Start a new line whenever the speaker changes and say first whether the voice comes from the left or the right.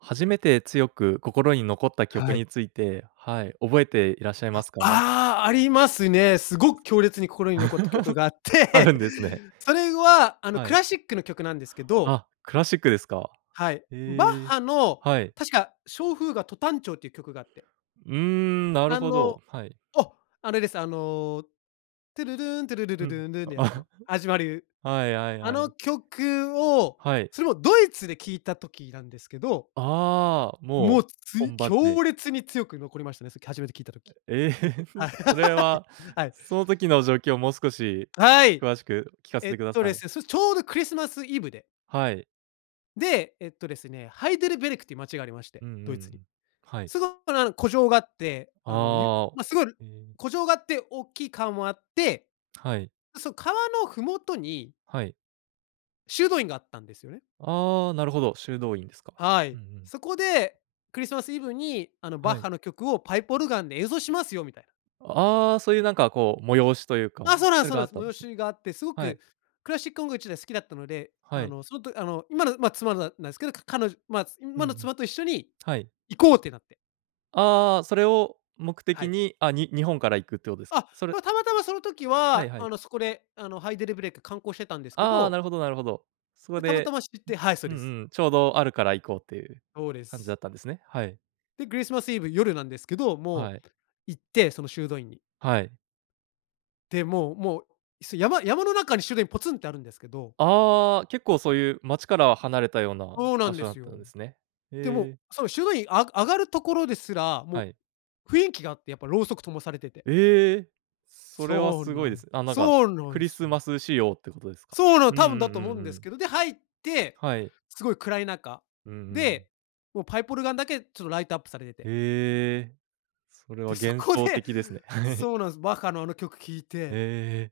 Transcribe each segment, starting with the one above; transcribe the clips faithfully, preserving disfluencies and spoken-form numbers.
right: 初めて強く心に残った曲
left: はい。
right: について、はい、覚えていらっしゃいますか？
left: ああ！ありますね、すごく強烈に心に残った曲 があっ
right: あ
left: て
right: るんですね。
left: それはあの、
right: は
left: ク
right: い。
left: ラシックの曲なんですけど
right: あ、クラシックですか、
left: はい、バッ
right: ええ、
left: ハの
right: はい。
left: 確か、小フーガト短調っていう曲があって
right: うーん、なる
left: あ
right: ほ
left: の
right: ど、はい。
left: お！あれです、あの、トゥルルーン、トゥルルル
right: うん。
left: ルーンルーンのやつの始ま る
right: はいはい
left: あ
right: は
left: の
right: い。
left: 曲を、
right: はい。
left: それもドイツで聞いた時なんですけど
right: ああ、
left: もう、
right: もう、
left: つ
right: 本場で。
left: 強烈に強く残りましたね、さっき初めて聞いた時。
right: ええ、
left: は、はい。
right: それは
left: はい。
right: その時の状況もう少し
left: はい！
right: 詳しく聞かせ
left: え
right: て
left: っ
right: くだ
left: と
right: さ
left: で
right: い。
left: すね、それ、ちょうどクリスマスイブで
right: はい。
left: で、えっとですね、ハイデルベルクっていう街がありまして、
right: うんうん
left: ド
right: う
left: イツに。
right: ん、はい。
left: すごかなの古城があって、あの、ゆ
right: ああ、
left: ま、すごる
right: え。
left: 古城があって大きい川もあって、
right: はい。
left: そ、川の麓に
right: はい。
left: 修道院があったんですよね。
right: ああ、なるほど、修道院ですか、
left: は
right: う
left: い、
right: んうん。
left: そこで、クリスマスイブにあの、バ
right: は
left: ッ
right: い。
left: ハの曲をパイプオルガンで演奏しますよ、みたい
right: ああ、そういうなんかこう催しというか、
left: あ、そうなん
right: そ
left: す
right: れ
left: そう
right: が
left: な
right: あ
left: ん
right: っ
left: す。
right: たんで
left: 催
right: すね。
left: しがあって、すご
right: は
left: く
right: い。
left: クラシック音楽自体好きだったので、
right: は
left: あ
right: い。
left: のそのとあの今の、ま、妻ななんですけど、か彼女、まあ、ん、
right: うん
left: 今
right: う
left: の
right: ん。
left: 妻と一緒に
right: はい。
left: 行こうってなって
right: ああ、それを目
left: は
right: 的
left: い。
right: に、あ、に日本から行くっていうことです
left: あ、
right: それ
left: ま、たまたまその時
right: はい
left: は
right: は
left: あ
right: い。
left: のそこであのハイデルブレイク観光してたんですけ
right: ああ、
left: ど
right: なるほどなるほど。そこ
left: で、たまた
right: で
left: ま知ってはい、そう
right: うん
left: です。
right: うん、ちょうどあるから行こうっていう
left: そうで
right: 感じ
left: す。
right: だったんですね。はい。
left: で、クリスマスイブ夜なんですけど、も
right: はい。
left: う行ってその修道院に
right: はい。
left: でも、もうもう、すや山山の中に修道院ポツンってあるんですけど
right: ああ、結構そういう街から離れたような
left: そうな
right: 場
left: んで
right: 所だっ
left: す
right: たん
left: よ。
right: ですね。
left: でもう、
right: へえ。
left: そう、修道院あ上がるところですら、
right: は
left: も
right: い。
left: う雰囲気があって。やっぱろうそく灯されてて
right: ええ、それは
left: そう
right: すご
left: な
right: いで
left: ん
right: すね。あ、なんか
left: そうな
right: ク
left: ん
right: リ
left: す
right: ス
left: よ。
right: マス仕様ってことですか。
left: そうなの、
right: うんうん
left: 多
right: う
left: 分だと思う
right: ん
left: ん
right: う
left: です
right: ん。
left: けど、で、入って、
right: はい。
left: すごい暗い中
right: うんうん。
left: で、もうパイプオルガンだけちょっとライトアップされてて。
right: ええ、それは
left: で、そ
right: 幻
left: こ
right: 想
left: で
right: 的ですね。
left: そうなんす、バッハのあの曲聴い
right: へ
left: て
right: え。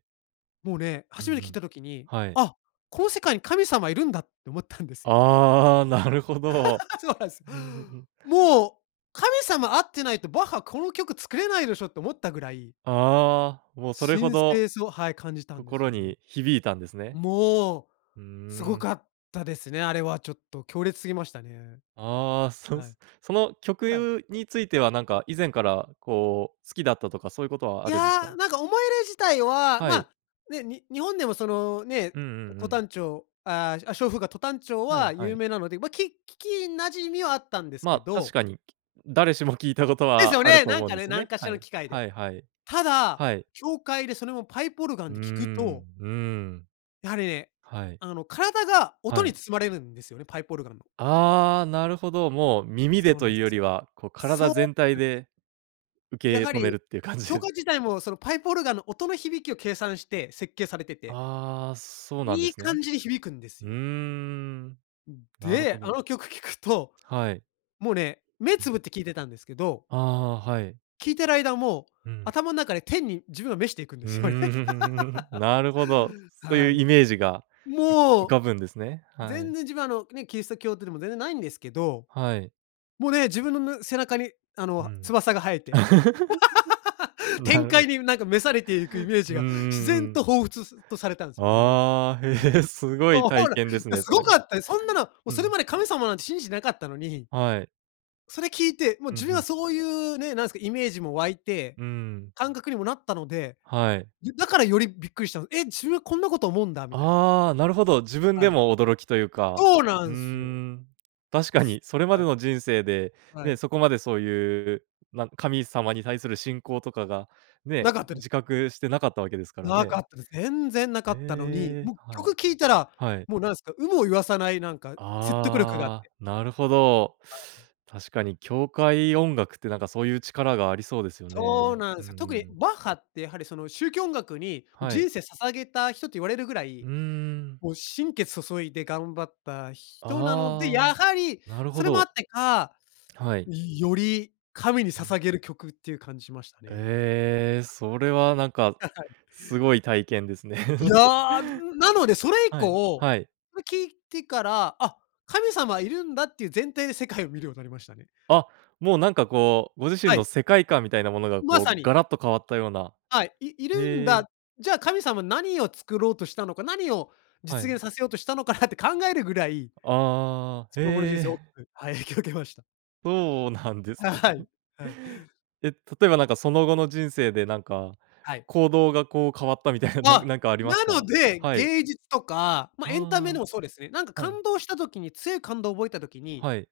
left: もうね、
right: うんう
left: 初めて聞い
right: ん。
left: た時に、
right: はい。
left: 「あ、この世界に神様いるんだ」って思ったんですよね。
right: ああ、なるほど。
left: そうなんす。
right: うんうんうん。
left: もう、「神様会ってないと、バッハ、この曲作れないでしょ？」って思ったぐらい
right: ああ、もう、それほ
left: 神
right: ど、
left: 聖さを、はい、感じたんです
right: 心
left: よね。
right: に響いたんですね。
left: もう、
right: うー
left: すご
right: ん。
left: かったですね、あれはちょっと強烈すぎましたね。
right: ああ、そん
left: はい。
right: すその曲
left: はい。
right: ゆについてはなんか、以前からこう、好きだったとかそういうことは
left: い
right: あるんですか？
left: や、なんか思い入れ自体は、
right: は
left: ま、
right: い。
left: ね、に日本でもそのね、
right: うんうんう
left: ト
right: ん。
left: 短調、あああ、小フーガ、ト短調
right: はい、
left: は
right: は
left: 有
right: い。
left: 名なので、ま、き聞き馴染みはあったんです
right: ま
left: け
right: あ、確
left: ど
right: かに、誰しも聞いたこと
left: ですよ
right: はある
left: ね？
right: と
left: なん
right: 思うん
left: か
right: で
left: ね、
right: す
left: なん
right: ね。
left: かしら
right: は
left: の
right: い。
left: 機会で。
right: はいはい。
left: ただ、
right: はい。
left: 教会でそれをパイプオルガ
right: う
left: ン
right: ー
left: で聞く
right: ん、
left: と
right: うーん。
left: やはりね、
right: はい。
left: あの、体が
right: は
left: 音に
right: い。
left: 包まれるんですよね、パイプオルガンの。
right: ああ、なるほど、もう耳で
left: そうな
right: と
left: ん
right: いうよ
left: す。
right: りは、こう体
left: そうな
right: 全体
left: んすよ。
right: で
left: や
right: 受
left: は
right: け止め
left: り、
right: るっていう感
left: 教
right: じ
left: 会自体も、そのパイプオルガンの音の響きを計算して設計されてて、
right: ああ、そうなんで
left: いい
right: すね。
left: 感じに響くんです
right: うー
left: よ。
right: ん、
left: うん。
right: なるほ
left: で、あ
right: ど。
left: の曲聴くと、
right: はい。
left: もうね、目つぶって聞いてたんですけど
right: ああ、はい。
left: 聞いてる間もう、
right: うん。
left: 頭ん中で天に自分を召していくんで
right: う、う
left: すよね。
right: ーん、ふ、ふふふ。なるほど。そう
left: は
right: いう
left: い。
right: イメージが、う
left: も
right: 浮
left: う。
right: かぶんですね。は
left: 全
right: い。
left: 然自分、あの、ね、キリスト教徒でも全然ないんですけど、
right: はい。
left: もうね、自分の、ぬ背中に、あ
right: う
left: の、
right: ん。
left: 翼が生えて
right: な
left: 天
right: る
left: 界
right: ほ
left: に、なんか、召されていくイメージ
right: うん、う
left: が自
right: ん、
left: 然
right: うん。
left: と彷彿すと、されたんすよね。
right: ああ、へ
left: はい。
right: え、すごい
left: ほ
right: 体
left: ほら、
right: 験です
left: や、
right: ね、
left: す
right: そ
left: ご
right: れ。
left: かったでそんなの、もう、
right: う
left: それ
right: ん。
left: まで神様なんて信じ、なかったのに、
right: はい。
left: それ聴いて、もう
right: う
left: 自
right: ん、
left: 分
right: ふ
left: は
right: ん。
left: そういうね、なんすか、イメージも湧いて、
right: うーん。
left: 感覚にもなったので、
right: はい。
left: よだからよりびっくりしたの、「え、自分、こんなこと思うんだ！」みたい
right: ああ、なるほど。自分
left: は
right: で
left: い。
right: も驚きというか、
left: そうな
right: うー
left: んすよ。
right: ん。確かにそれま
left: は
right: で
left: い。
right: の人生で、
left: は
right: ね、
left: い。
right: そこまでそういう、なん、神様に対する信仰とかがね、
left: なかったで
right: 自覚してなかったわけですから
left: な
right: ね。
left: かったです。全然なかったのに、
right: ええ。
left: もう
right: はい。
left: 曲聴いたら、
right: はい。
left: もう、なんすか、有無を言わさないなんか説得力があっ
right: あ
left: て
right: あ、なるほど。
left: はい。
right: 確かに教会音楽って、なんかそういう力がありそうですよ
left: そう
right: ね、
left: な
right: う
left: ん
right: ん
left: すよ。
right: う
left: 特に、
right: ん。
left: バッハって、やはり、その宗教音楽に
right: はい。
left: 人生捧げた人と言われるぐら
right: う
left: い、
right: ーん。
left: もう心血注いで頑張った人なので、
right: あ
left: や
right: あ、
left: はり
right: なるほ
left: それもあっ
right: ど。
left: てか、
right: はい。
left: よより神に
right: うん。
left: 捧げる曲っていう感じしましたね。
right: ええ、それはなんか、
left: あ、はい。
right: すごい体験ですね。
left: い やあ、なのでそれ以
right: はい、
left: 降、
right: はい。
left: それ聴いてから、「あ、神様いるんだ」っていう前提で世界を見るようになりましたね。
right: あ、もうなんかこう、ご自身
left: は
right: の
left: い。
right: 世界観みたいなものが
left: ま
right: こ
left: さ
right: う
left: に。
right: ガラッと変わったような
left: はい。「いいるん
right: ええ。
left: だ、じゃあ神様、何を作ろうとしたのか？何を
right: は
left: 実
right: い。
left: 現させようとしたのかな？」って考えるぐらい
right: ああ、
left: その後の人
right: へ
left: 生大き
right: え。
left: くはい、影響受けました。
right: そうなんです
left: ははい。はい。
right: え、例えば、なんか、その後の人生で、なんか、
left: はい。
right: 行動がこう変わったみたいな、なん
left: あ、
right: なんかあります
left: な
right: か？
left: ので、
right: はい。
left: 芸術とか、まあ、エンタメで
right: あ
left: もそうですね、なんか
right: あ。はい。
left: 感動した時に、強い感動覚えた時に、
right: はい。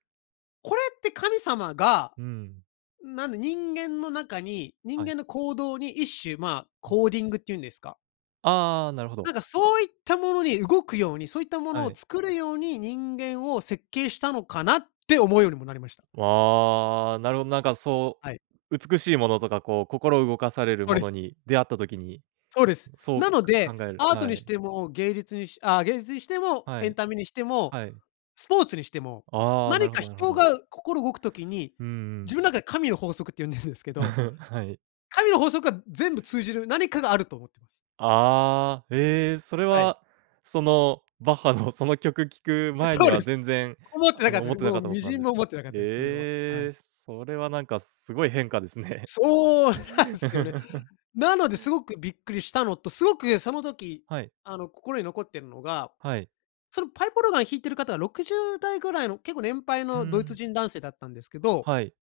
left: これって神様が、
right: うん。
left: なんで、人間の中に、人
right: はい。
left: 間の行動に一種、まあ、コーディングっていうんですか？
right: ああ、なるほど。
left: なんかそういったものに動くように、そういったもの
right: は
left: を
right: い。
left: 作るように、人間を設計したのかな？って思うようにもなりました。
right: わあ、なるほど、なんかそ
left: はい。
right: う、美しいものとか、こう心を動かされる
left: そう
right: も
left: です。
right: のに出会った時に、
left: そうです。
right: そう、
left: なの
right: か
left: で、
right: 考える
left: アート
right: は
left: にし
right: い。
left: ても芸術にしああ、芸術にしても、
right: は
left: エン
right: い、
left: タメにしても、
right: はい。
left: スポーツにしても、
right: ああ、な
left: 何
right: るほ
left: か
right: どなるほ
left: 人
right: ど。
left: が、う心動く時に、
right: うんう
left: 自
right: ん。
left: 分中で神の法則って、呼んでるんですけど、
right: はい。
left: 神の法則は全部通じる何かがあると思ってます。
right: ああ、え、それ
left: はい。
right: はそのバッハのその曲聴く前
left: そ
right: に
left: うで
right: は
left: す。
right: 全然、
left: 思ってな
right: あ
left: かっ
right: の、
left: たで
right: 思っ
left: す。
right: てな
left: も
right: か
left: う
right: ったこ
left: 微
right: とな
left: 塵
right: んです、
left: も
right: そ、
left: 思
right: ね。
left: ってなかっ
right: で、
left: たです、それは、は
right: え
left: い。
right: え、それはなんか、すごい変化ですね。
left: そう、なんすよね。なのですごくびっくりしたのと、すごくその時、
right: はい。
left: あの、心に残ってるのが、
right: はい。
left: そのパイプオルガン弾いてる方はろくじゅうだいぐらいの、結構年配
right: う
left: のドイツ
right: ん。
left: 人男性だったんですけど
right: はい。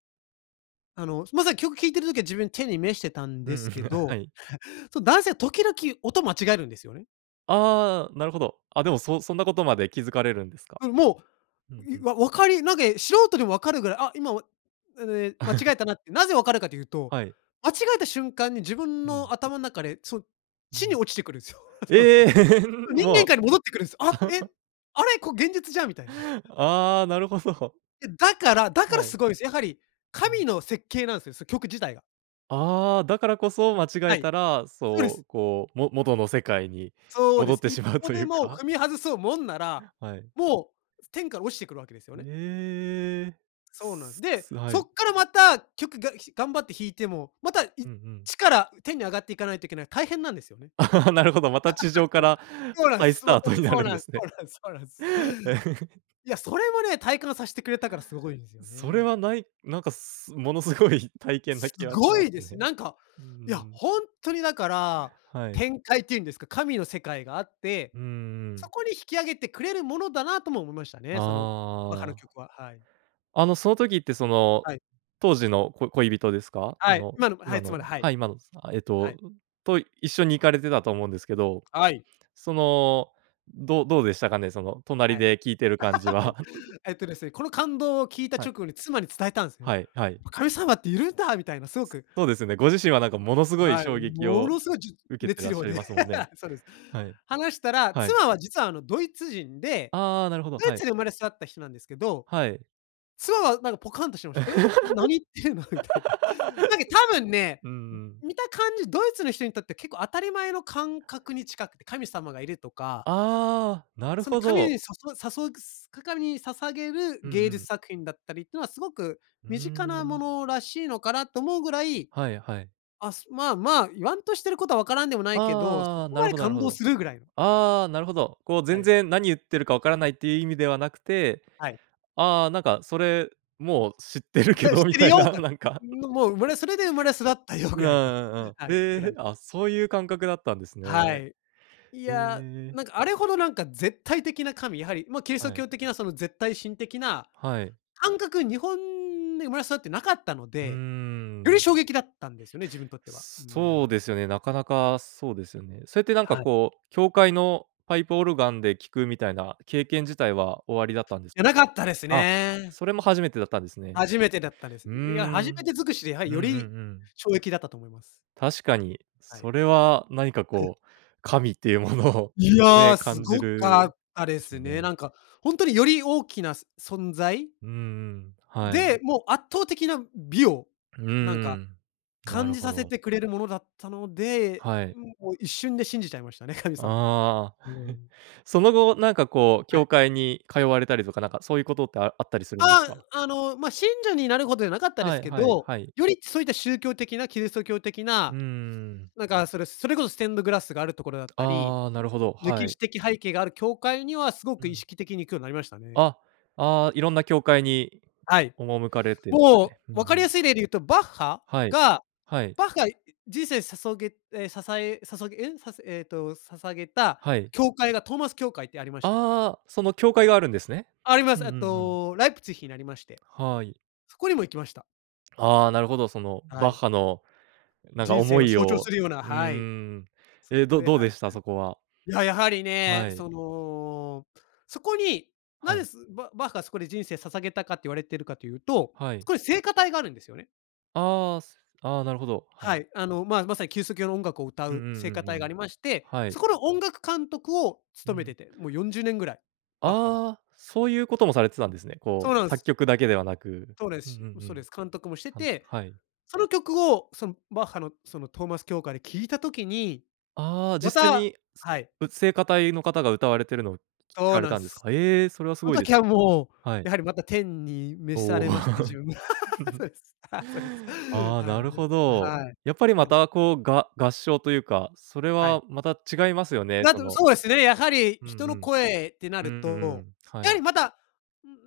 left: あの、まずは曲聴いてる時は自分てにめしてたん
right: う
left: です
right: ん、
left: け
right: は
left: ど。
right: い。
left: そ、男性は時々音間違えるんですよね。
right: ああ、なるほど。あ、でも、そそんなことまで気づかれるんですか。
left: うん、も
right: うん
left: う、
right: う
left: ゆ
right: ん。
left: わ分かりなんか、え、素人でもわかるぐらい、あ、今おええ、間違 えたなって、なぜ分かるかというと、
right: はい。
left: 間違えた瞬間に自分
right: う
left: の
right: ん。
left: 頭ん中で、そ
right: う
left: 地に
right: ん。
left: 落ちてくるんすよ。その、
right: ええ。
left: 人間
right: ま
left: 界に戻ってくるんすよ。あ、え？
right: あ。
left: あれ、こ現実じゃんみたいな。
right: ああ、なるほど。
left: いやだから、だから
right: はい。
left: すごいんですよ。やはり
right: う
left: 神
right: ん。
left: の設計なんですよ、そう曲自体が。
right: ああ、だからこそ間違
left: は
right: え
left: い、
right: たら、
left: そうで
right: そ
left: す。
right: う、こう、も元の世界に
left: そうで
right: 戻っ
left: す。
right: て
left: 一
right: しまう
left: 歩
right: とい
left: で
right: う
left: も
right: か。
left: 踏み外そうもんなら、
right: はい。
left: もう、天から落ちてくるわけですよね。
right: ええ。
left: そうなんです。
right: す
left: で、
right: すは
left: そっ
right: い。
left: からまた曲が頑張って弾いても、またいっ
right: うんうん。
left: ちから天に上がっていかないといけない、大変なんですよね。
right: なるほど、また地上か ら
left: そうで
right: 再ス
left: すよ
right: ター
left: ね。
right: トにな
left: そう
right: るん
left: な
right: で
left: んす
right: す
left: [unintelligible] そ
right: ね。
left: うなんすそうなんすそうなんす。いや、それもね、体感さしてくれたからすごいんですよ
right: それ
left: ね。
right: はないなんか、すものすごい体験な
left: す
right: 気はし
left: ご
right: ます
left: いです。
right: ね。
left: なんか、
right: う
left: いや、
right: ん。
left: ほんとにだから、
right: はい。
left: 天界っていうんですか、神の世界があって、
right: うんう
left: そ
right: ん。
left: こに引き上げてくれるものだなとも思いました
right: あ
left: ね、その、わか
right: あ
left: る
right: ああ。
left: 曲は。はい。
right: あのその時ってその、
left: はい。
right: 当時の、こ恋人ですか？そ
left: はい、
right: の
left: 今のはい、
right: 今の、
left: 妻で、はい。
right: はい、今の、つたえっ
left: はい。
right: と、と一緒に行かれてたと思うんですけど。
left: はい。
right: その、どどうでしたかね、その
left: はい。
right: 隣
left: はい。
right: で聞いてる感じは。
left: えっとですね、この感動を聞いた
right: は
left: 直
right: い。
left: 後に妻に伝えたんすね。
right: はい、はい。
left: 「神様っているんだ！」みたいなすごく
right: そうですよね、ご自身はなんかものすごい
left: はい、
right: 衝撃
left: も
right: を
left: のすごいじゅ
right: 受けて
left: 熱
right: らっ
left: 量
right: しゃ
left: で、
right: いますもんね。
left: そうです。
right: はい。
left: 話したら、
right: はい。
left: 妻は実はあのドイツ人で、
right: ああ、なるほど、
left: ドイ
right: はい。
left: ツで生まれ育った人なんですけど、
right: はい。
left: 妻はなんかポカンとして
right: そ
left: ました。「え、何言ってるの？」みたいな。なんか多分ね、
right: うんう
left: ん、
right: ん。
left: 見た感じ、ドイツの人にとって結構当たり前の感覚に近くて、神様がいるとか。
right: ああ、なる
left: その
right: ほ
left: 神に、
right: ど。
left: さそさそすかかに捧げる
right: うんう
left: 芸術
right: ん。
left: 作品だったりっていうのは、すごく
right: うー
left: 身近なも
right: ん。
left: のらしいのかなと思うぐらい、
right: はいはい。
left: あすまあまあ言わんとしてることはわからんでもないけど、そ
right: ああ、
left: こ
right: な
left: ま
right: る
left: で
right: ほどなる
left: 感
right: ほ
left: 動
right: ど。
left: する？ぐらい。
right: ああ、なるほど、こう
left: は
right: 全
left: い。
right: 然何言ってるかわからないっていう意味ではなくて、
left: はい。
right: ああ、なんかそれもう知ってるけ
left: 知っ
right: どみ
left: てる
right: たい
left: よ
right: な、
left: と。
right: なんか。
left: ん、もう生まれそれで生まれ育ったよ
right: うん
left: ぐ
right: う
left: らいの、
right: んうんう
left: は
right: ん。
left: い、
right: へ
left: ぐら
right: え、
left: い。
right: あ、そういう感覚だったんですね。
left: はい。い
right: へ
left: や、
right: え。
left: なんかあれほどなんか絶対的な神、やはり、ま、キリスト
right: はい。
left: 教的なその絶対神的な
right: はい。
left: 感覚、日本で生まれ育ってなかったの
right: うー
left: で、より
right: ん。
left: 衝撃だったんですよね、自分にとっては。う
right: そう
left: ん。
right: ですよね、なかなか、そうですよね。それってなんか
left: はい。
right: こう、教会のパイプオルガンで聞くみたいな経験
left: い
right: 自体はおありだったんです
left: や、
right: か？
left: なかったです
right: あ、
left: ね。
right: それも初めてだったんですね。
left: 初めてだったです。
right: うー
left: いや、初め
right: ん。
left: て尽くしでやは
right: うん-
left: り
right: うんう
left: より
right: ん。
left: 衝撃だったと思います。
right: 確かに、
left: はい。
right: それは何か
left: ふ。
right: こう神っていうものを
left: い
right: ね、
left: や、す
right: 感じ
left: ごか
right: る
left: ったで
right: でし
left: す
right: ょう
left: ね。
right: ね。
left: なんか、ほんとにより大きなす存在？
right: うんうん、はい。
left: で、もう圧倒的な美を、
right: うー
left: なんか
right: ん、な
left: 感
right: る
left: じ
right: ほ
left: させ
right: ど。
left: てくれるものだったので、
right: はい。
left: うん、もう一瞬で信じちゃいましたね、神様を。
right: ああ。
left: う ん。
right: その後、なんかこう
left: はい。
right: 教会に通われたりとか、なんかそういうことって、ああったりするんです
left: あ
right: か？
left: あ、あの、ま、信者になるほどじゃなかったで
right: は
left: す
right: い
left: け
right: はい
left: ど、
right: はい。
left: よりそういった宗教的なキリスト教的
right: うー
left: な、
right: ん。
left: なんかそれそれこそステンドグラスがあるところだったり、
right: ああ、なるほど、は
left: 歴
right: い。
left: 史的背景がある教会にはすご
right: う
left: く意
right: ん。
left: 識的に行くようになりましたね。
right: あ、ああ、いろんな教会に
left: はい、
right: 赴かれてるん
left: も
right: ね。うん
left: う、
right: う
left: 分かり
right: ん。
left: やすい例で言うとバッハ
right: はい、
left: が、
right: はい。
left: バッハい人生さそげえ、ささえさそげえ、させええと、捧げた
right: はい。
left: 教会がトーマス教会ってありまして。
right: ああ、その教会があるんですね。
left: ありま
right: う
left: す。
right: んう
left: え
right: ん
left: っ
right: うん。
left: と、ライプツィヒにありまして。
right: はい。
left: そこにも行きました。
right: ああ、なるほど。その
left: は
right: バッ
left: い。
right: ハのなんか
left: 人生
right: 思
left: を
right: い
left: 象徴す
right: を
left: るような、
right: う
left: はい。
right: ん。
left: そ
right: え、
left: こ
right: ど
left: ではい
right: どう
left: は
right: で
left: い。
right: した？そこは。
left: いや、やはりね、
right: はい。
left: その、そこにな
right: は
left: ぜ、
right: い。
left: すババッハがそこで人生捧げたかって言われてるかというと、
right: は
left: そ
right: い。
left: こで聖歌隊があるんですよね。
right: ああ、すあ、なるほど、は
left: は
right: い。
left: い、あの、ま、まさにキリスト教の音楽を歌
right: うんう
left: う聖
right: んうん
left: 歌隊が
right: う
left: あ
right: ん。
left: りまして、
right: はい。
left: そこの音楽監督を
right: う
left: 務めて
right: ん。
left: て、もうよんじゅうねんぐらい、バッハが。
right: あ、そういうこともされてたんですね。
left: そ
right: こ
left: う
right: う
left: なんす。
right: 作曲だけではなく、
left: そうです
right: うんうん
left: し
right: う
left: うそう
right: ん。
left: です。監督もして
right: はん
left: て、
right: はい。
left: その曲をそんバッハのそのトーマス協会で聴いた時に、
right: ああ、
left: ま
right: 実際
left: た
right: に、つ
left: はい。
right: う聖歌隊の方が歌われているのを聴
left: そう
right: かれ
left: なん
right: たんですか？
left: す、
right: え、それはす
left: その
right: ごいで
left: 時
right: す。
left: はもう
right: はい。
left: やはりまた天に召さ
right: おお。
left: れましたね、自分。そ うです、そうです。
right: あ、
left: はい、
right: なるほ
left: あ、
right: ど。
left: はい。
right: やっぱりま
left: や
right: たこうが合唱というか、それ
left: はい。
right: はまた違いますよね。
left: な
right: そ
left: と、
right: の
left: そうですね、やはり
right: う
left: 人
right: んう
left: の
right: ん。
left: 声ってな
right: う
left: る
right: んう
left: と、
right: ん、は
left: やは
right: い。
left: りまた、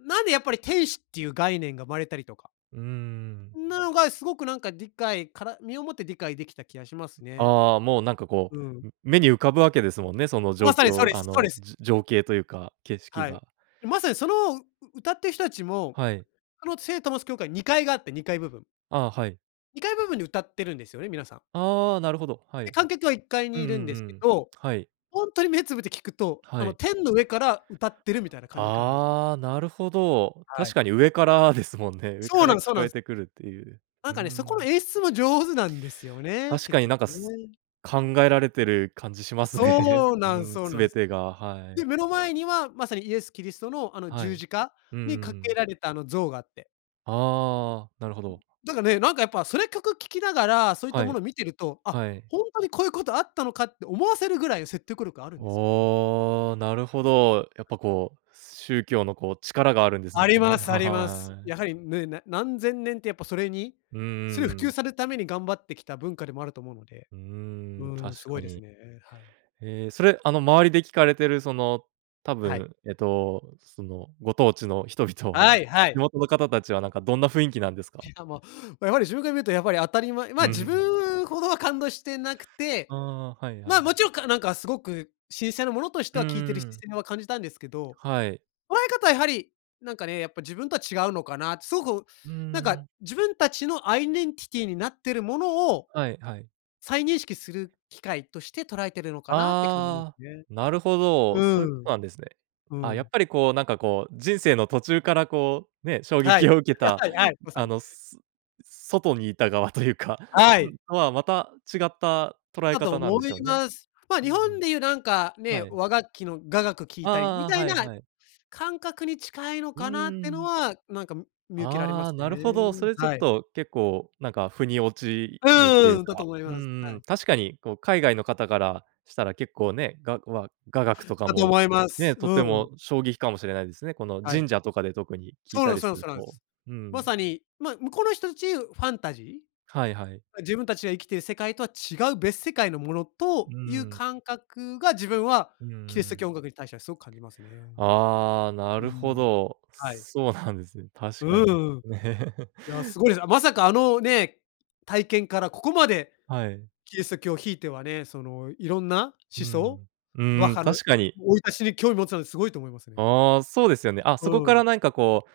left: なんでやっぱり天使っていう概念が生まれたりとか
right: うんうんうん。
left: なのがすごくなんか理解から身をもって理解できた気がしますね。
right: ああ、もうなんかこ
left: うん。
right: う、目に浮かぶわけですもんね、その状
left: まさにそう
right: 況、
left: で
right: あ
left: すそうで
right: の、
left: す。
right: じ情景というか、景色
left: はい、
right: が。
left: まさにその、うう歌ってる人たちも、
right: はい。
left: あの聖トマス教会にかいがあって、にかい部分
right: ああ、はい。
left: にかい部分に歌ってるんですよね、皆さん。
right: ああ、なるほど。はい。
left: で、
right: うん
left: 観客はいっかい
right: う
left: に
right: ん
left: いるん
right: う
left: ですけ
right: ん、
left: ど、
right: はい。
left: ほんとに目つぶって聞くと、
right: は
left: あの、
right: い。
left: 天の上から歌ってるみたいな感じかなんですよ。
right: ああ、なるほど。
left: はい。
right: 確かに上からですもんね。上
left: そ
right: か
left: うな
right: ら
left: んすそ
right: 聞
left: うな
right: こ
left: ん
right: え
left: す。
right: てくるっていう。
left: なん
right: うー
left: かね、そこの
right: ん。
left: 演出も上手なんですよね、
right: 確
left: 結
right: かに
left: 局
right: なんかす
left: ね。
right: 考えられてる感じしますね。
left: そうな
right: う
left: ん
right: ん、
left: そう
right: す
left: なん
right: べ
left: す。
right: てが、は
left: で、
right: い。
left: 目の前にはまさにイエスキリストの、あの
right: は
left: 十
right: い。
left: 字架
right: うんうん
left: に架
right: う
left: け
right: ん。
left: られたあの像があって。
right: ああ、なるほど。
left: なんかね、なんかやっぱ、それ曲聴きながら、そういった
right: は
left: も
right: い。
left: のを見てると、「あ、
right: はい。
left: ほんとにこういうことあったのか」って思わせるぐらいの説得力あるんですよね。
right: おお、なるほど。やっぱこう、宗教のこう、力があるんです
left: ありま
right: ね。
left: すあ
right: は
left: ります。
right: はい。
left: やはりね、な何千年ってやっぱ、それに
right: うんう
left: す
right: ん
left: う普
right: う
left: 及
right: ん。
left: されるために頑張ってきた文化でもあると思うので。
right: うーん、
left: うーん、
right: 確
left: すご
right: か
left: いです
right: に。
left: ね、はい。
right: へえ、それ、あの周りで聞かれてる、その、多
left: はい。
right: 分、えっと、その、ご当地の人々
left: は
right: は、
left: いは
right: [unintelligible]
left: い。
right: の方たちはなんかどんな雰囲気なんですか？
left: しかも、やはり自分から見ると、やっぱり当たり前まあ、
right: う、ふ
left: 自
right: ん。
left: 分ほどは感動してなくて、
right: ああ、はいは
left: まあ、も
right: い。
left: ちろん、かなんかすごく神聖なものとして
right: うんう
left: は聴いてる
right: ん
left: 視
right: うん。
left: 線は感じたんですけど。
right: はい。
left: 捉え方はやはり、なんかね、やっぱ自分とは違うのかなって、すごく、
right: うー
left: なんか
right: ん。
left: 自分たちのアイデンティティになってるものを、
right: はいはい。
left: 再認識する機会として捉えているのかなって感じます
right: ああ。
left: ね。
right: なるほど、そ
left: う
right: ういうこ
left: ん。
right: となんですね。
left: う
right: あ、やっ
left: ん。
right: ぱりこう、なんかこう、人生の途中からこうね、衝
left: は
right: 撃
left: い。
right: を受け た
left: はい、まさ
right: あ
left: に。
right: の外にいた側というか、
left: はい。
right: とはまた違った捉え
left: だと
right: 方なん
left: 思
right: でし
left: い
right: ょうね。
left: ます。まあ、
right: うん
left: 日
right: う
left: 本で言うなんか
right: ん。は
left: ね、
right: い。
left: 和楽器の雅楽聴いたり、み
right: ああ-あ
left: た
right: あ、
left: い
right: はい
left: な
right: はい。
left: 感覚に近いの
right: うー
left: かなっての
right: ん。
left: は、なんか見受けられま
right: ああ、
left: す
right: なるほど、
left: ね。
right: それちょっ
left: はい。
right: と結構なんか腑に落ち
left: うん-
right: るとい
left: う
right: う
left: んうん、だと
right: か、
left: 思い
right: う
left: ます。
right: んう
left: は
right: ん。
left: い。
right: 確かにこう、海外の方からしたら結構ね、がわ雅楽とか
left: だと
right: も
left: 思います。
right: ね、とて
left: うん。
right: も衝撃かもしれないですね、この
left: はい。
right: 神社とかで特に聞い
left: そうな
right: た
left: ん
right: り
left: そ
right: す
left: う、そ
right: る
left: うなんで
right: と。
left: す。
right: う
left: ま
right: ん。
left: さに、ま、向こうの人たちファンタジ
right: はいはい。
left: ー？自分たちが生きている世界とは違う別世界のもの
right: う
left: と、
right: ー
left: いう
right: ん。
left: 感覚が自分は
right: うんうんう
left: キリスト
right: ん。
left: 教音楽に対してはすごく感じますね。
right: ああ、な
left: うん、
right: るほど。
left: はい。
right: そうなんですね。
left: う
right: 確か
left: う
right: に。
left: ーん。い や、すごいです。まさかあの、ね、体験からここまで
right: はい。
left: キリスト教を。ひいてはね、そのいろんな
right: うー
left: 思想、
right: ん。う
left: バッ
right: ん、
left: ハの
right: 確かに。
left: 生い立ちに興味を持つのはすごいと思いますね。
right: ああ、そうですよね。あ、
left: う
right: そこか
left: ん。
right: らなんかこ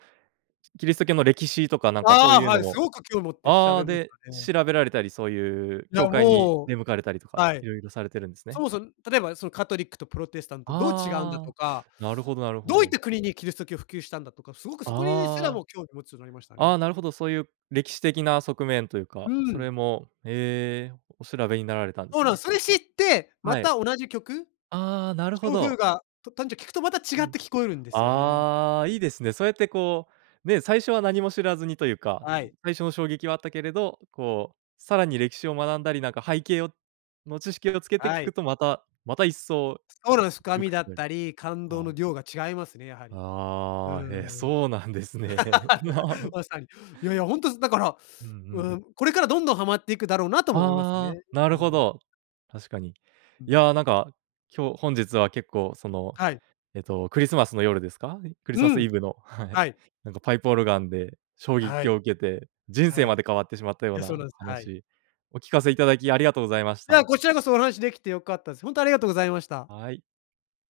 right: う、キリスト教の歴史とかなんかそう
left: ああ、
right: いう
left: は
right: の
left: い、す
right: も
left: ごく興持って調
right: ああ、
left: べまし
right: で、
left: たね。
right: 調べられたりそういう
left: い
right: 教
left: や、
right: 会に
left: もう、
right: 出向かれたりとか、
left: はい。
right: 色々されてるんです
left: そ
right: ね。
left: もそも、例えばそのカトリックとプロテスタントとどう違うんだ
right: あ
left: と
right: あ、
left: か、
right: なるほどなるほ
left: どういっ
right: ど。
left: た国にキリスト教を普及したんだとか、すごくそこにすら
right: ああ。
left: も興味持つようになりました
right: あ
left: ね。
right: あ、なるほど、そういう歴史的な側面という
left: うー
right: か、そ
left: ん。
right: れも、へえ、お調べになられたんで
left: そう
right: す
left: なん
right: ね。
left: す、それ知って、ま
right: はい。
left: た同じ曲
right: ああ、なる
left: き
right: ほ
left: ょうふう
right: ど。
left: がとたんじょ聴くとまた
right: う
left: 違っ
right: ん。
left: て聴こえるんですよね。
right: ああ、いいですね。そうやってこうね、最初は何も知らずにというか
left: はい。
right: 最初の衝撃はあったけれど、こう、さらに歴史を学んだりなんか背景をの知識をつけて
left: は
right: 聞
left: い。
right: くとまたまた一層
left: そうなんす、深
right: よ
left: み
right: く聴
left: だっ
right: こえる。
left: たり、感動
right: は
left: の
right: い。
left: 量が違いますね、やはり。うー
right: ああ、へ、
left: ん。
right: そうなんですね。な。
left: まさに。いやいや、ほんとすだから、
right: うんう
left: う
right: ん。
left: ん、これからどんどんはまっていくだろうなとも思います
right: ああ。
left: ね。
right: な
left: う
right: るほ
left: ん。
right: ど。確かに。
left: う
right: い
left: ん。
right: や、なんか今日本日は結構その、
left: はい。
right: えっと、クリスマスの夜ですか？クリス
left: う
right: マスイ
left: ん。
right: ブの、はい、
left: はい。
right: なんかパイプオルガンで衝
left: は
right: 撃を
left: い。
right: 受けて、人生
left: はい。い
right: まで変わってしまったよう
left: や、そうな
right: な
left: んです、はい。
right: 話、お聞かせいただきありがとうございまし
left: いや、
right: た。
left: こちらこそお話できて良かったです。ほんとありがとうございました。
right: はい。